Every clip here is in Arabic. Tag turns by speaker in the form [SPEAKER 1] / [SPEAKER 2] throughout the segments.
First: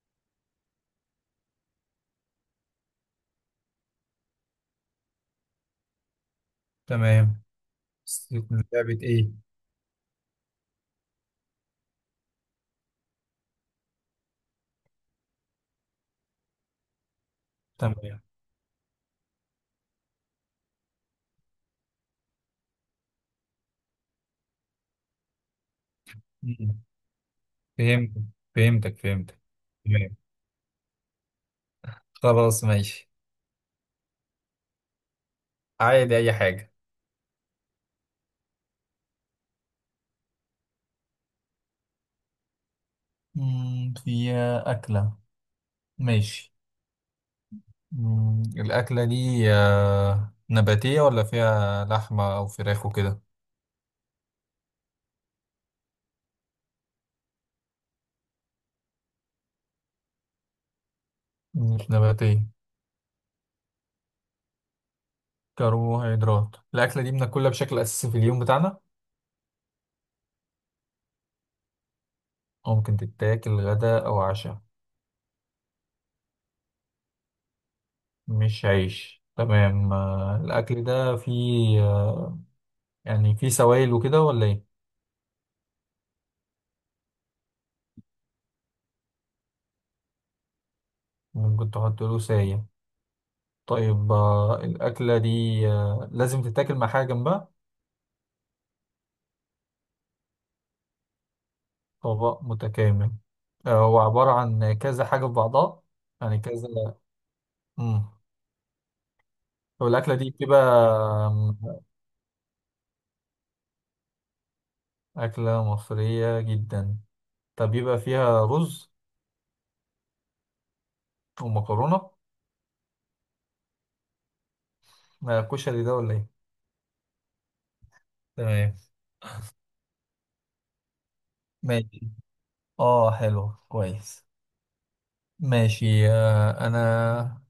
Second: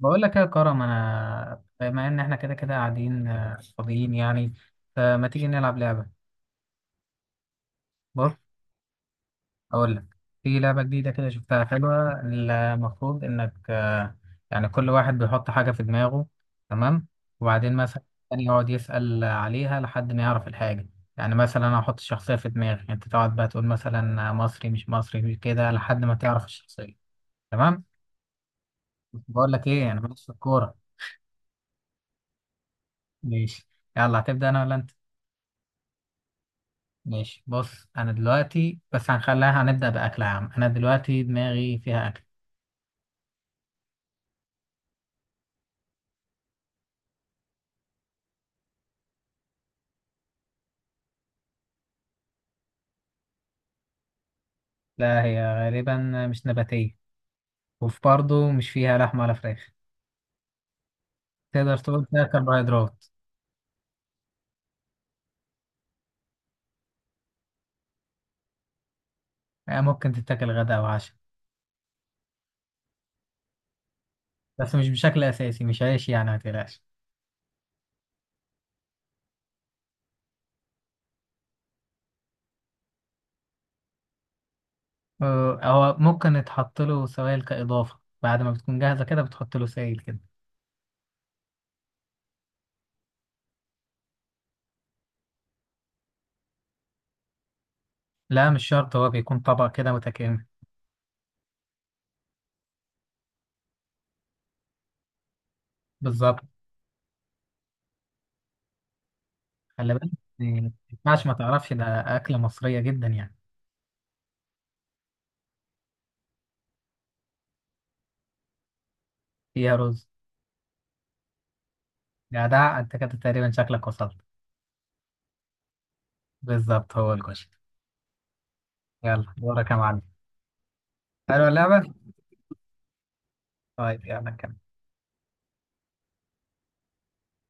[SPEAKER 1] بقول لك إيه يا كرم؟ انا بما ان احنا كده كده قاعدين فاضيين يعني. فما تيجي نلعب لعبه.
[SPEAKER 2] تمام.
[SPEAKER 1] بص،
[SPEAKER 2] سيت من لعبة ايه؟
[SPEAKER 1] اقول لك. في لعبه جديده كده، شفتها حلوه. المفروض انك يعني كل واحد بيحط حاجه في دماغه، تمام؟ وبعدين مثلا
[SPEAKER 2] تمام.
[SPEAKER 1] التاني يقعد يسال عليها لحد ما يعرف الحاجه. يعني مثلا انا احط الشخصيه في دماغي، انت تقعد بقى تقول مثلا مصري، مش مصري، مش كده، لحد ما تعرف
[SPEAKER 2] مم.
[SPEAKER 1] الشخصيه. تمام.
[SPEAKER 2] فهمت. فهمتك فهمتك.
[SPEAKER 1] بقول لك ايه، انا
[SPEAKER 2] تمام.
[SPEAKER 1] ماليش في الكوره.
[SPEAKER 2] خلاص، ماشي.
[SPEAKER 1] ماشي. يلا، هتبدا انا ولا انت؟
[SPEAKER 2] عادي، اي حاجة.
[SPEAKER 1] ماشي. بص، انا دلوقتي بس هنخليها، هنبدأ بأكل عام. انا دلوقتي دماغي فيها اكل.
[SPEAKER 2] في أكلة. ماشي. الأكلة دي نباتية ولا فيها لحمة أو فراخ وكده؟
[SPEAKER 1] لا، هي غالبا مش نباتية، وفي برضه مش فيها لحم ولا فراخ. تقدر
[SPEAKER 2] مش
[SPEAKER 1] تقول فيها
[SPEAKER 2] نباتية.
[SPEAKER 1] كربوهيدرات.
[SPEAKER 2] كربوهيدرات. الأكلة دي بناكلها بشكل أساسي في اليوم بتاعنا؟
[SPEAKER 1] ممكن تتاكل غدا او عشاء،
[SPEAKER 2] أو ممكن تتاكل غدا أو عشاء.
[SPEAKER 1] بس مش بشكل اساسي، مش عيش يعني، ما تقلقش.
[SPEAKER 2] مش عيش، تمام. الأكل ده فيه، يعني فيه سوائل وكده ولا إيه؟
[SPEAKER 1] هو ممكن يتحط له سوائل كإضافة، بعد ما بتكون جاهزة كده بتحط له سائل كده.
[SPEAKER 2] ممكن تحط له ساية. طيب، الأكلة دي لازم تتاكل مع حاجة جنبها؟
[SPEAKER 1] لا، مش شرط، هو بيكون طبق كده متكامل.
[SPEAKER 2] طبق متكامل. هو عبارة عن كذا حاجة في بعضها؟ يعني
[SPEAKER 1] بالظبط.
[SPEAKER 2] كذا. مم. طب
[SPEAKER 1] خلي بالك.
[SPEAKER 2] الأكلة دي بتبقى،
[SPEAKER 1] ما ينفعش ما
[SPEAKER 2] آم،
[SPEAKER 1] تعرفش ده، أكلة مصرية جدا يعني.
[SPEAKER 2] أكلة مصرية جدا. طب يبقى فيها رز
[SPEAKER 1] فيها رز.
[SPEAKER 2] ومكرونة.
[SPEAKER 1] جدع انت، كده تقريبا شكلك وصلت.
[SPEAKER 2] كشري ده ولا إيه؟
[SPEAKER 1] بالظبط، هو الكشري.
[SPEAKER 2] تمام.
[SPEAKER 1] يلا دورك يا معلم. حلوة اللعبة.
[SPEAKER 2] ماشي، اه حلو
[SPEAKER 1] طيب
[SPEAKER 2] كويس.
[SPEAKER 1] يلا كمل.
[SPEAKER 2] ماشي. أنا.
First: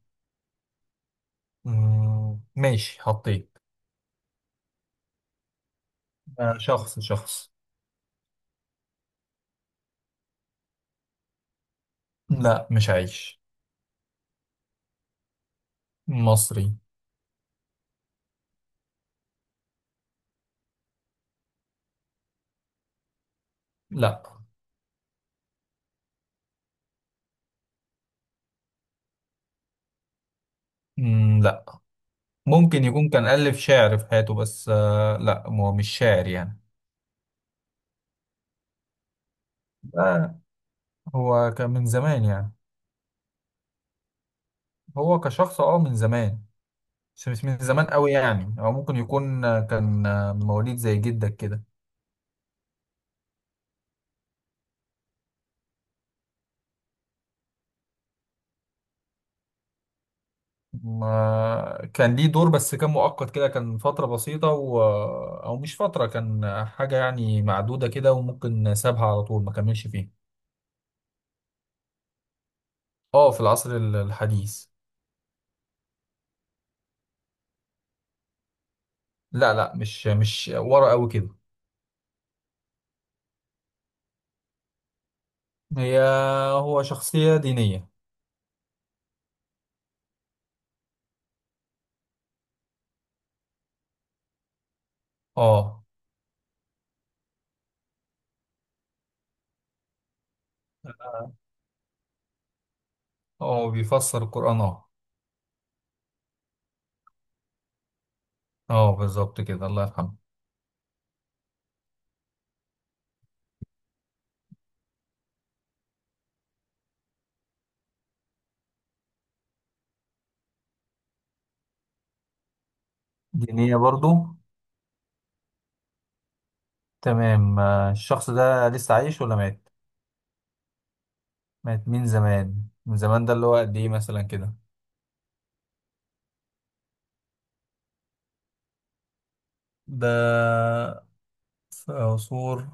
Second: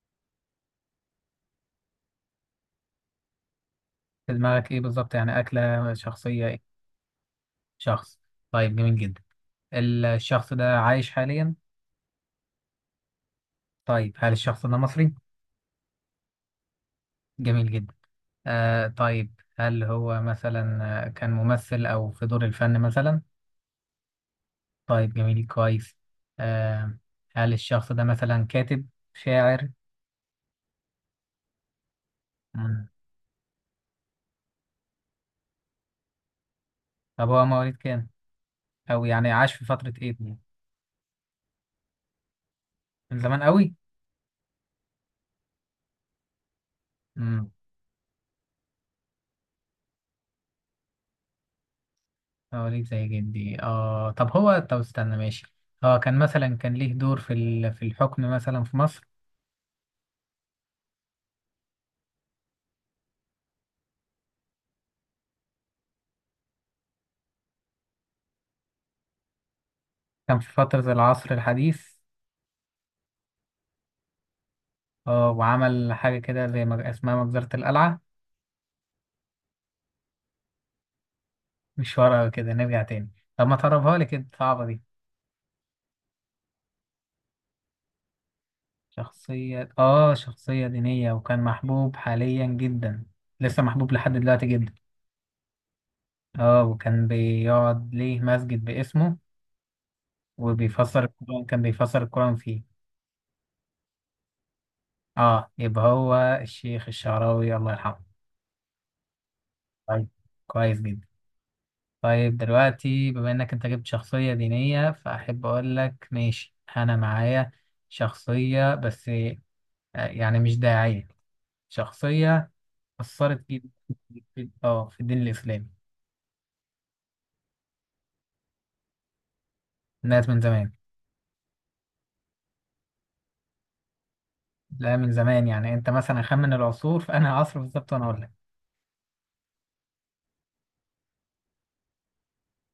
[SPEAKER 2] ماشي، حطيت.
[SPEAKER 1] في دماغك ايه بالظبط؟ يعني أكلة، شخصية، ايه؟
[SPEAKER 2] شخص شخص.
[SPEAKER 1] شخص. طيب جميل جدا. الشخص ده عايش حاليا؟
[SPEAKER 2] لا، مش عايش.
[SPEAKER 1] طيب، هل الشخص ده مصري؟
[SPEAKER 2] مصري.
[SPEAKER 1] جميل جدا. آه طيب، هل هو مثلا كان ممثل أو في دور الفن مثلا؟
[SPEAKER 2] لا.
[SPEAKER 1] طيب جميل، كويس. آه، هل الشخص ده مثلا كاتب، شاعر؟
[SPEAKER 2] لا. ممكن
[SPEAKER 1] مم.
[SPEAKER 2] يكون كان ألف شعر في حياته، بس لا، هو مش شاعر يعني.
[SPEAKER 1] طب هو مواليد كام؟ أو يعني عاش في فترة ايه؟
[SPEAKER 2] آه، هو كان من زمان يعني.
[SPEAKER 1] من زمان قوي؟
[SPEAKER 2] هو كشخص من زمان. بس مش
[SPEAKER 1] امم.
[SPEAKER 2] من زمان قوي يعني، او ممكن يكون كان مواليد زي جدك كده.
[SPEAKER 1] هوريك زي جدي، اه. طب هو، طب استنى، ماشي. هو كان مثلا كان ليه دور في في الحكم مثلا في مصر؟
[SPEAKER 2] ما كان ليه دور، بس كان مؤقت كده، كان فترة بسيطة و... آه، او مش فترة، كان حاجة يعني معدودة كده وممكن سابها على طول، ما كملش فيها.
[SPEAKER 1] كان في فترة العصر الحديث؟
[SPEAKER 2] اه، في العصر الحديث.
[SPEAKER 1] اه، وعمل حاجة كده زي ما اسمها مجزرة القلعة؟
[SPEAKER 2] لا لا، مش ورا قوي كده.
[SPEAKER 1] مش ورقة كده، نرجع تاني. طب ما تقربها لي كده، صعبة دي.
[SPEAKER 2] هي. هو شخصية دينية.
[SPEAKER 1] شخصية، اه. شخصية دينية وكان محبوب حاليا جدا. لسه محبوب لحد دلوقتي جدا.
[SPEAKER 2] اه،
[SPEAKER 1] اه، وكان بيقعد ليه مسجد باسمه، وبيفسر القرآن، كان بيفسر القرآن فيه.
[SPEAKER 2] هو بيفسر القرآن اه.
[SPEAKER 1] اه يبقى هو الشيخ الشعراوي، الله يرحمه.
[SPEAKER 2] اه، بالظبط كده، الله
[SPEAKER 1] طيب،
[SPEAKER 2] يرحمه.
[SPEAKER 1] كويس جدا. طيب دلوقتي بما انك انت جبت شخصية دينية، فاحب اقول لك ماشي، انا معايا شخصية بس يعني مش داعية، شخصية أثرت جدا
[SPEAKER 2] دينية برضو.
[SPEAKER 1] في اه في الدين الإسلامي.
[SPEAKER 2] تمام. الشخص ده لسه عايش ولا مات؟
[SPEAKER 1] الناس من زمان.
[SPEAKER 2] مات من زمان. من زمان ده اللي هو قد ايه مثلا كده؟
[SPEAKER 1] لا، من زمان. يعني انت مثلا خمن العصور، فانا عصر بالظبط وانا اقول لك.
[SPEAKER 2] ده، في عصور.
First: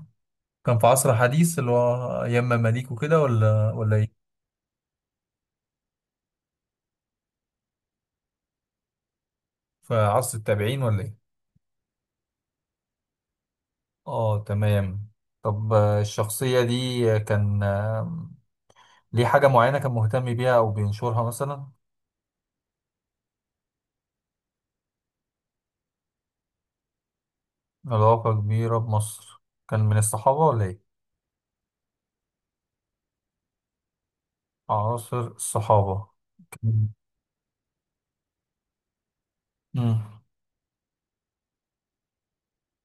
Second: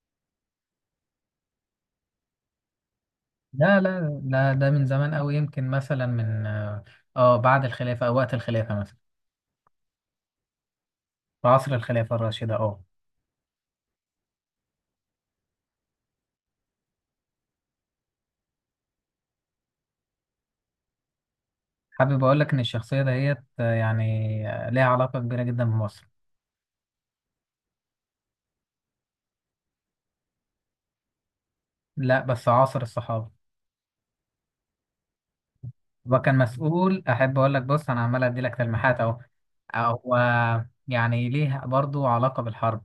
[SPEAKER 2] كان في عصر حديث اللي هو أيام مماليك وكده، ولا
[SPEAKER 1] لا
[SPEAKER 2] ولا ايه؟
[SPEAKER 1] لا لا، ده من زمان قوي، يمكن مثلا من اه بعد الخلافة او وقت الخلافة مثلا.
[SPEAKER 2] في عصر التابعين ولا ايه؟
[SPEAKER 1] في عصر الخلافة الراشدة، اه.
[SPEAKER 2] اه، تمام. طب الشخصية دي كان ليه حاجة معينة كان مهتم بيها أو بينشرها مثلا؟
[SPEAKER 1] حابب اقول لك ان الشخصيه دهيت يعني ليها علاقه كبيره جدا بمصر.
[SPEAKER 2] علاقة كبيرة بمصر. كان من الصحابة ولا إيه؟
[SPEAKER 1] لا، بس عاصر الصحابه.
[SPEAKER 2] عصر الصحابة.
[SPEAKER 1] وكان
[SPEAKER 2] كان.
[SPEAKER 1] مسؤول، احب اقول لك، بص انا عمال ادي لك تلميحات اهو.
[SPEAKER 2] مم.
[SPEAKER 1] هو يعني ليه برضو علاقه بالحرب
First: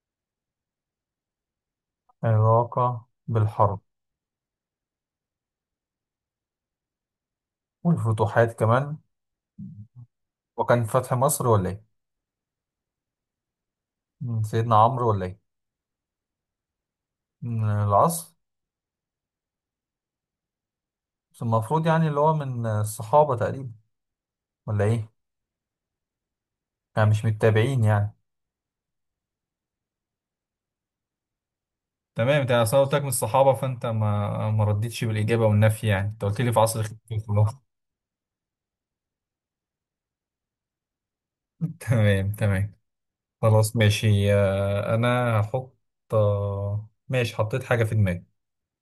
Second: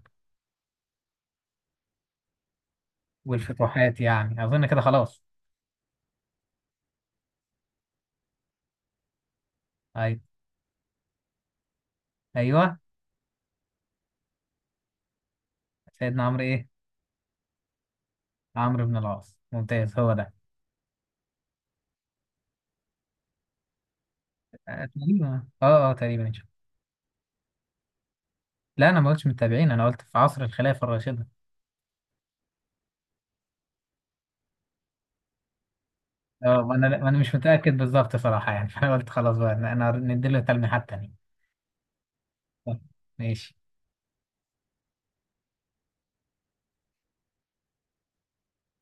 [SPEAKER 2] علاقة بالحرب.
[SPEAKER 1] والفتوحات، يعني اظن كده خلاص.
[SPEAKER 2] والفتوحات كمان.
[SPEAKER 1] ايوه.
[SPEAKER 2] وكان فتح مصر ولا إيه؟
[SPEAKER 1] ايوه.
[SPEAKER 2] مم. سيدنا عمرو ولا إيه؟
[SPEAKER 1] سيدنا عمرو ايه؟
[SPEAKER 2] من العصر.
[SPEAKER 1] عمرو بن العاص، ممتاز، هو ده.
[SPEAKER 2] بس المفروض يعني اللي هو من الصحابة تقريبا، ولا إيه؟
[SPEAKER 1] تقريبا اه اه تقريبا إن شاء الله.
[SPEAKER 2] يعني مش متابعين يعني.
[SPEAKER 1] لا، انا ما قلتش متابعين، انا قلت في عصر الخلافه الراشده.
[SPEAKER 2] تمام، انت اصلا قلت لك من الصحابه، فانت ما ردتش بالاجابه والنفي، يعني انت قلت لي
[SPEAKER 1] اه
[SPEAKER 2] في
[SPEAKER 1] ما
[SPEAKER 2] عصر
[SPEAKER 1] انا،
[SPEAKER 2] الخلافه.
[SPEAKER 1] ما انا مش
[SPEAKER 2] خلاص.
[SPEAKER 1] متاكد بالظبط صراحه يعني فانا قلت خلاص بقى، أنا نديله تلميحات تانية.
[SPEAKER 2] تمام، تمام.
[SPEAKER 1] طب، ماشي.
[SPEAKER 2] خلاص، ماشي. انا هحط. ماشي، حطيت حاجة في دماغي.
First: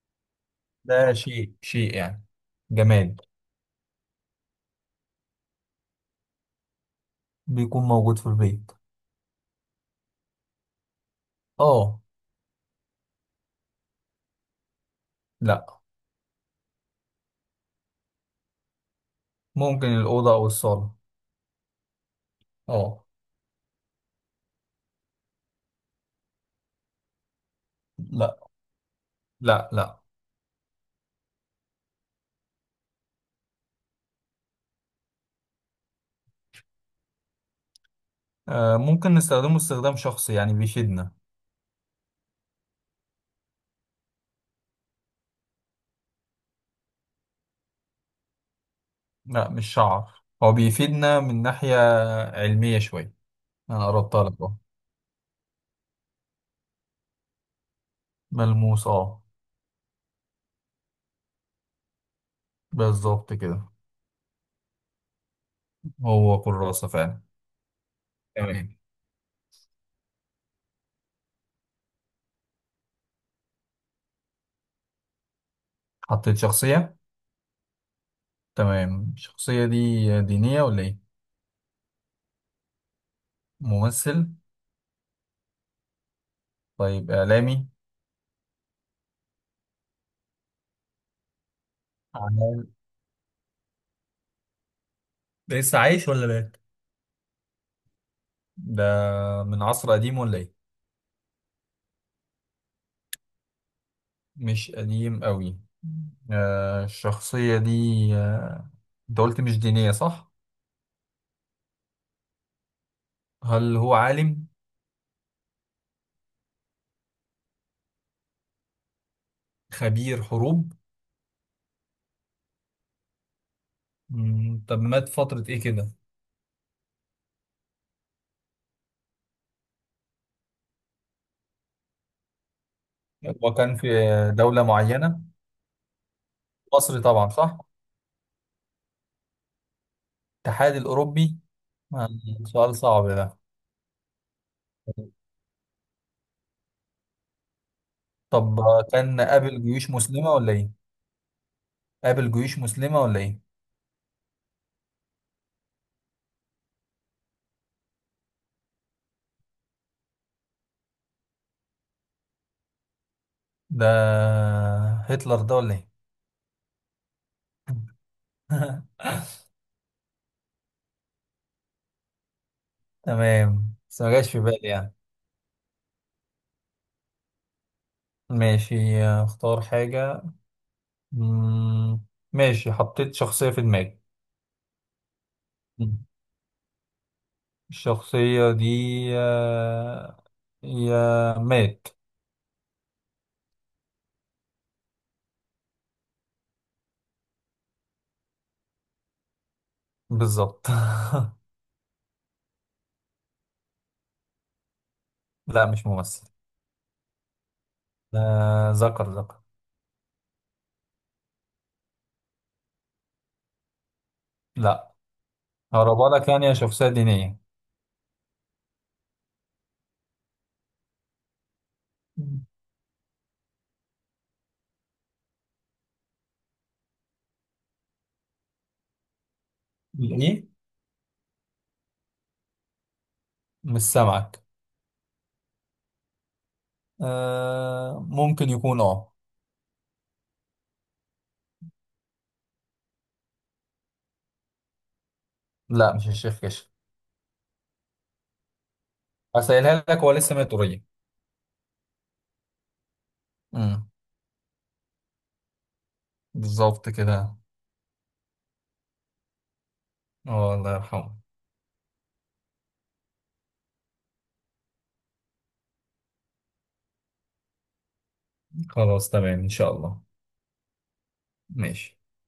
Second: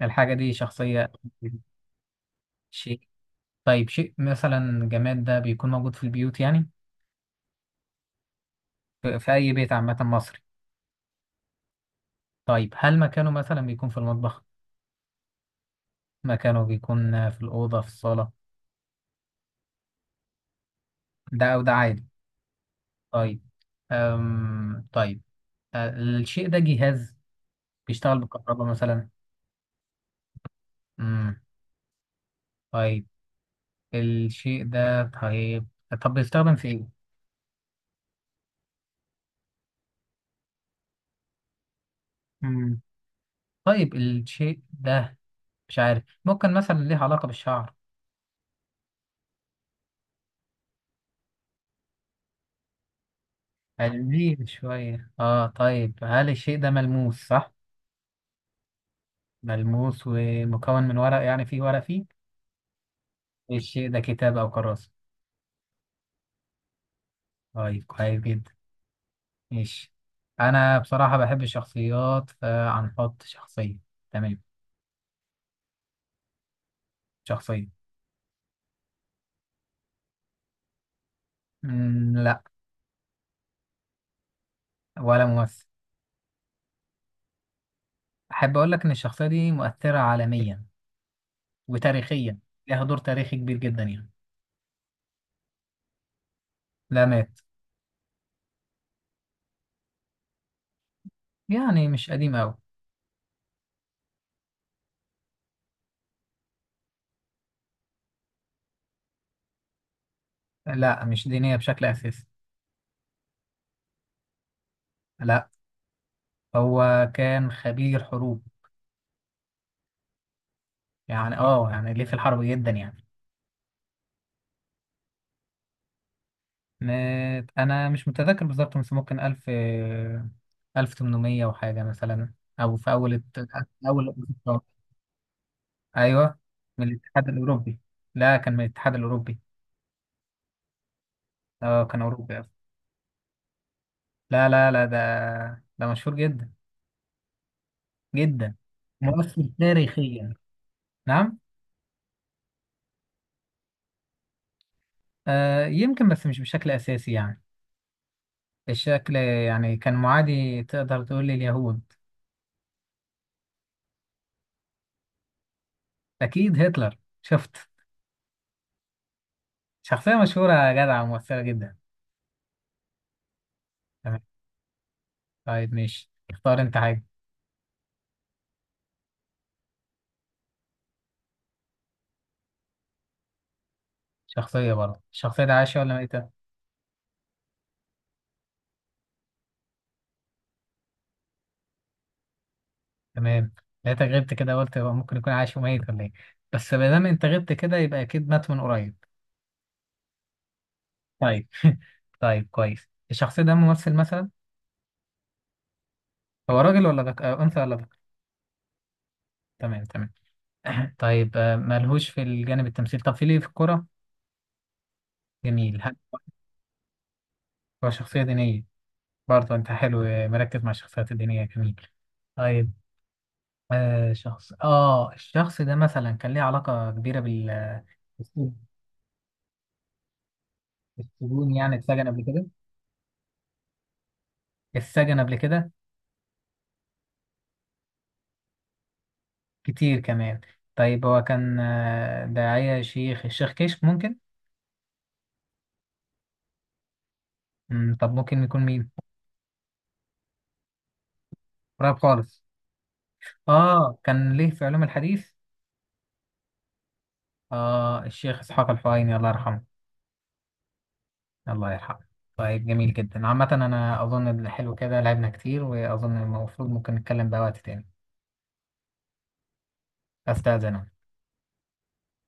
[SPEAKER 1] الحاجة دي شخصية؟
[SPEAKER 2] ده شيء شيء يعني.
[SPEAKER 1] شيء.
[SPEAKER 2] جماد.
[SPEAKER 1] طيب، شيء مثلا جماد ده بيكون موجود في البيوت يعني؟
[SPEAKER 2] بيكون موجود في البيت.
[SPEAKER 1] في في أي بيت عامة مصري؟
[SPEAKER 2] اه.
[SPEAKER 1] طيب، هل مكانه مثلا بيكون في المطبخ؟
[SPEAKER 2] لا،
[SPEAKER 1] مكانه بيكون في الأوضة، في الصالة؟
[SPEAKER 2] ممكن الأوضة او الصالة.
[SPEAKER 1] ده أو ده عادي.
[SPEAKER 2] اه.
[SPEAKER 1] طيب. أم طيب. أه، الشيء ده جهاز بيشتغل
[SPEAKER 2] لا
[SPEAKER 1] بالكهرباء مثلا؟
[SPEAKER 2] لا لا.
[SPEAKER 1] امم. طيب الشيء ده، طيب، طب بيستخدم في إيه؟
[SPEAKER 2] ممكن نستخدمه استخدام شخصي، يعني بيفيدنا.
[SPEAKER 1] امم. طيب الشيء ده، مش عارف، ممكن مثلا ليه علاقة بالشعر؟
[SPEAKER 2] لا، مش شعر، هو بيفيدنا من ناحية علمية شوية. انا قربتها لك
[SPEAKER 1] قلبيه
[SPEAKER 2] اهو.
[SPEAKER 1] شوية، اه. طيب هل الشيء ده ملموس، صح؟
[SPEAKER 2] ملموس، اه.
[SPEAKER 1] ملموس ومكون من ورق، يعني فيه ورق فيه؟
[SPEAKER 2] بالظبط كده.
[SPEAKER 1] الشيء ده كتاب أو كراسة؟
[SPEAKER 2] هو كراسة فعلا.
[SPEAKER 1] طيب كويس جدا.
[SPEAKER 2] تمام.
[SPEAKER 1] ماشي. أنا بصراحة بحب الشخصيات، فهنحط شخصية. تمام.
[SPEAKER 2] حطيت شخصية.
[SPEAKER 1] شخصية.
[SPEAKER 2] تمام. الشخصية دي دينية ولا إيه؟
[SPEAKER 1] مم لا.
[SPEAKER 2] ممثل؟
[SPEAKER 1] ولا ممثل.
[SPEAKER 2] طيب، إعلامي؟
[SPEAKER 1] أحب أقول لك إن الشخصية دي مؤثرة عالميا وتاريخيا،
[SPEAKER 2] عمل.
[SPEAKER 1] لها دور تاريخي كبير جدا يعني.
[SPEAKER 2] ده لسه عايش ولا مات؟
[SPEAKER 1] لا، مات.
[SPEAKER 2] ده من عصر قديم ولا إيه؟
[SPEAKER 1] يعني مش قديم أوي.
[SPEAKER 2] مش قديم أوي. الشخصية دي آه، أنت قلت مش دينية، صح؟
[SPEAKER 1] لا، مش دينية بشكل أساسي.
[SPEAKER 2] هل هو عالم؟
[SPEAKER 1] لا. هو كان خبير حروب.
[SPEAKER 2] خبير حروب؟
[SPEAKER 1] يعني اه، يعني ليه في الحرب جدا يعني.
[SPEAKER 2] طب مات فترة إيه كده؟
[SPEAKER 1] انا مش متذكر بالظبط، بس ممكن الف، الف تمنمية وحاجة مثلا، او في اول
[SPEAKER 2] هو كان في
[SPEAKER 1] اول.
[SPEAKER 2] دولة معينة.
[SPEAKER 1] ايوه. من
[SPEAKER 2] مصر
[SPEAKER 1] الاتحاد
[SPEAKER 2] طبعا، صح؟
[SPEAKER 1] الاوروبي. لا، كان من الاتحاد الاوروبي.
[SPEAKER 2] الاتحاد الأوروبي.
[SPEAKER 1] اه، كان
[SPEAKER 2] آه،
[SPEAKER 1] اوروبي أصلاً.
[SPEAKER 2] سؤال صعب ده.
[SPEAKER 1] لا لا لا، ده، ده مشهور جدا جدا،
[SPEAKER 2] طب كان
[SPEAKER 1] مؤثر
[SPEAKER 2] قابل جيوش مسلمة
[SPEAKER 1] تاريخيا.
[SPEAKER 2] ولا إيه؟
[SPEAKER 1] نعم.
[SPEAKER 2] قابل جيوش مسلمة ولا ايه؟
[SPEAKER 1] آه يمكن، بس مش بشكل اساسي يعني. الشكل يعني كان معادي، تقدر تقول لليهود.
[SPEAKER 2] ده هتلر ده ولا ايه؟
[SPEAKER 1] اكيد هتلر، شفت؟ شخصية مشهورة يا جدع ومؤثرة جدا.
[SPEAKER 2] تمام، بس ما
[SPEAKER 1] تمام.
[SPEAKER 2] جاش في بالي يعني.
[SPEAKER 1] طيب ماشي، اختار انت حاجة.
[SPEAKER 2] ماشي، اختار حاجة. مم، ماشي، حطيت شخصية في دماغي.
[SPEAKER 1] شخصية برضه. الشخصية دي عايشة ولا
[SPEAKER 2] مم.
[SPEAKER 1] ميتة؟
[SPEAKER 2] الشخصية دي آه، هي مات.
[SPEAKER 1] تمام. لقيتك غبت كده، قلت هو ممكن يكون عايش وميت ولا ايه، بس ما دام انت غبت كده يبقى اكيد مات من قريب.
[SPEAKER 2] بالظبط.
[SPEAKER 1] طيب طيب كويس. الشخص ده ممثل مثلا؟
[SPEAKER 2] لا، مش ممثل.
[SPEAKER 1] هو راجل ولا آه، أنثى ولا ذكر؟
[SPEAKER 2] ذكر ذكر.
[SPEAKER 1] تمام تمام. طيب ملهوش في الجانب التمثيل، طب في ليه في الكورة؟
[SPEAKER 2] لا.
[SPEAKER 1] جميل. هل
[SPEAKER 2] هقربها لك، يعني هي شخصية دينية.
[SPEAKER 1] هو شخصية دينية؟ برضه أنت حلو، مركز مع الشخصيات الدينية، جميل.
[SPEAKER 2] مم.
[SPEAKER 1] طيب، آه شخص، آه الشخص ده مثلا كان ليه علاقة كبيرة بال
[SPEAKER 2] ايه.
[SPEAKER 1] السجون، يعني اتسجن قبل كده؟
[SPEAKER 2] مش سامعك.
[SPEAKER 1] اتسجن قبل كده
[SPEAKER 2] ممكن يكون
[SPEAKER 1] كتير كمان. طيب هو كان داعية، شيخ، الشيخ كشك ممكن؟
[SPEAKER 2] لا، مش الشيخ كشك.
[SPEAKER 1] مم، طب ممكن يكون مين؟
[SPEAKER 2] هسألها لك، هو لسه ميت قريب.
[SPEAKER 1] قريب خالص.
[SPEAKER 2] امم.
[SPEAKER 1] اه، كان ليه في علوم الحديث.
[SPEAKER 2] بالظبط كده.
[SPEAKER 1] اه الشيخ اسحاق الفهيمي، الله يرحمه.
[SPEAKER 2] اه، الله يرحمه.
[SPEAKER 1] الله يرحمه. طيب جميل جدا. عامة انا اظن إن حلو كده، لعبنا كتير، واظن المفروض ممكن نتكلم بقى وقت تاني.
[SPEAKER 2] خلاص، تمام إن شاء الله.
[SPEAKER 1] استاذن أنا.
[SPEAKER 2] ماشي.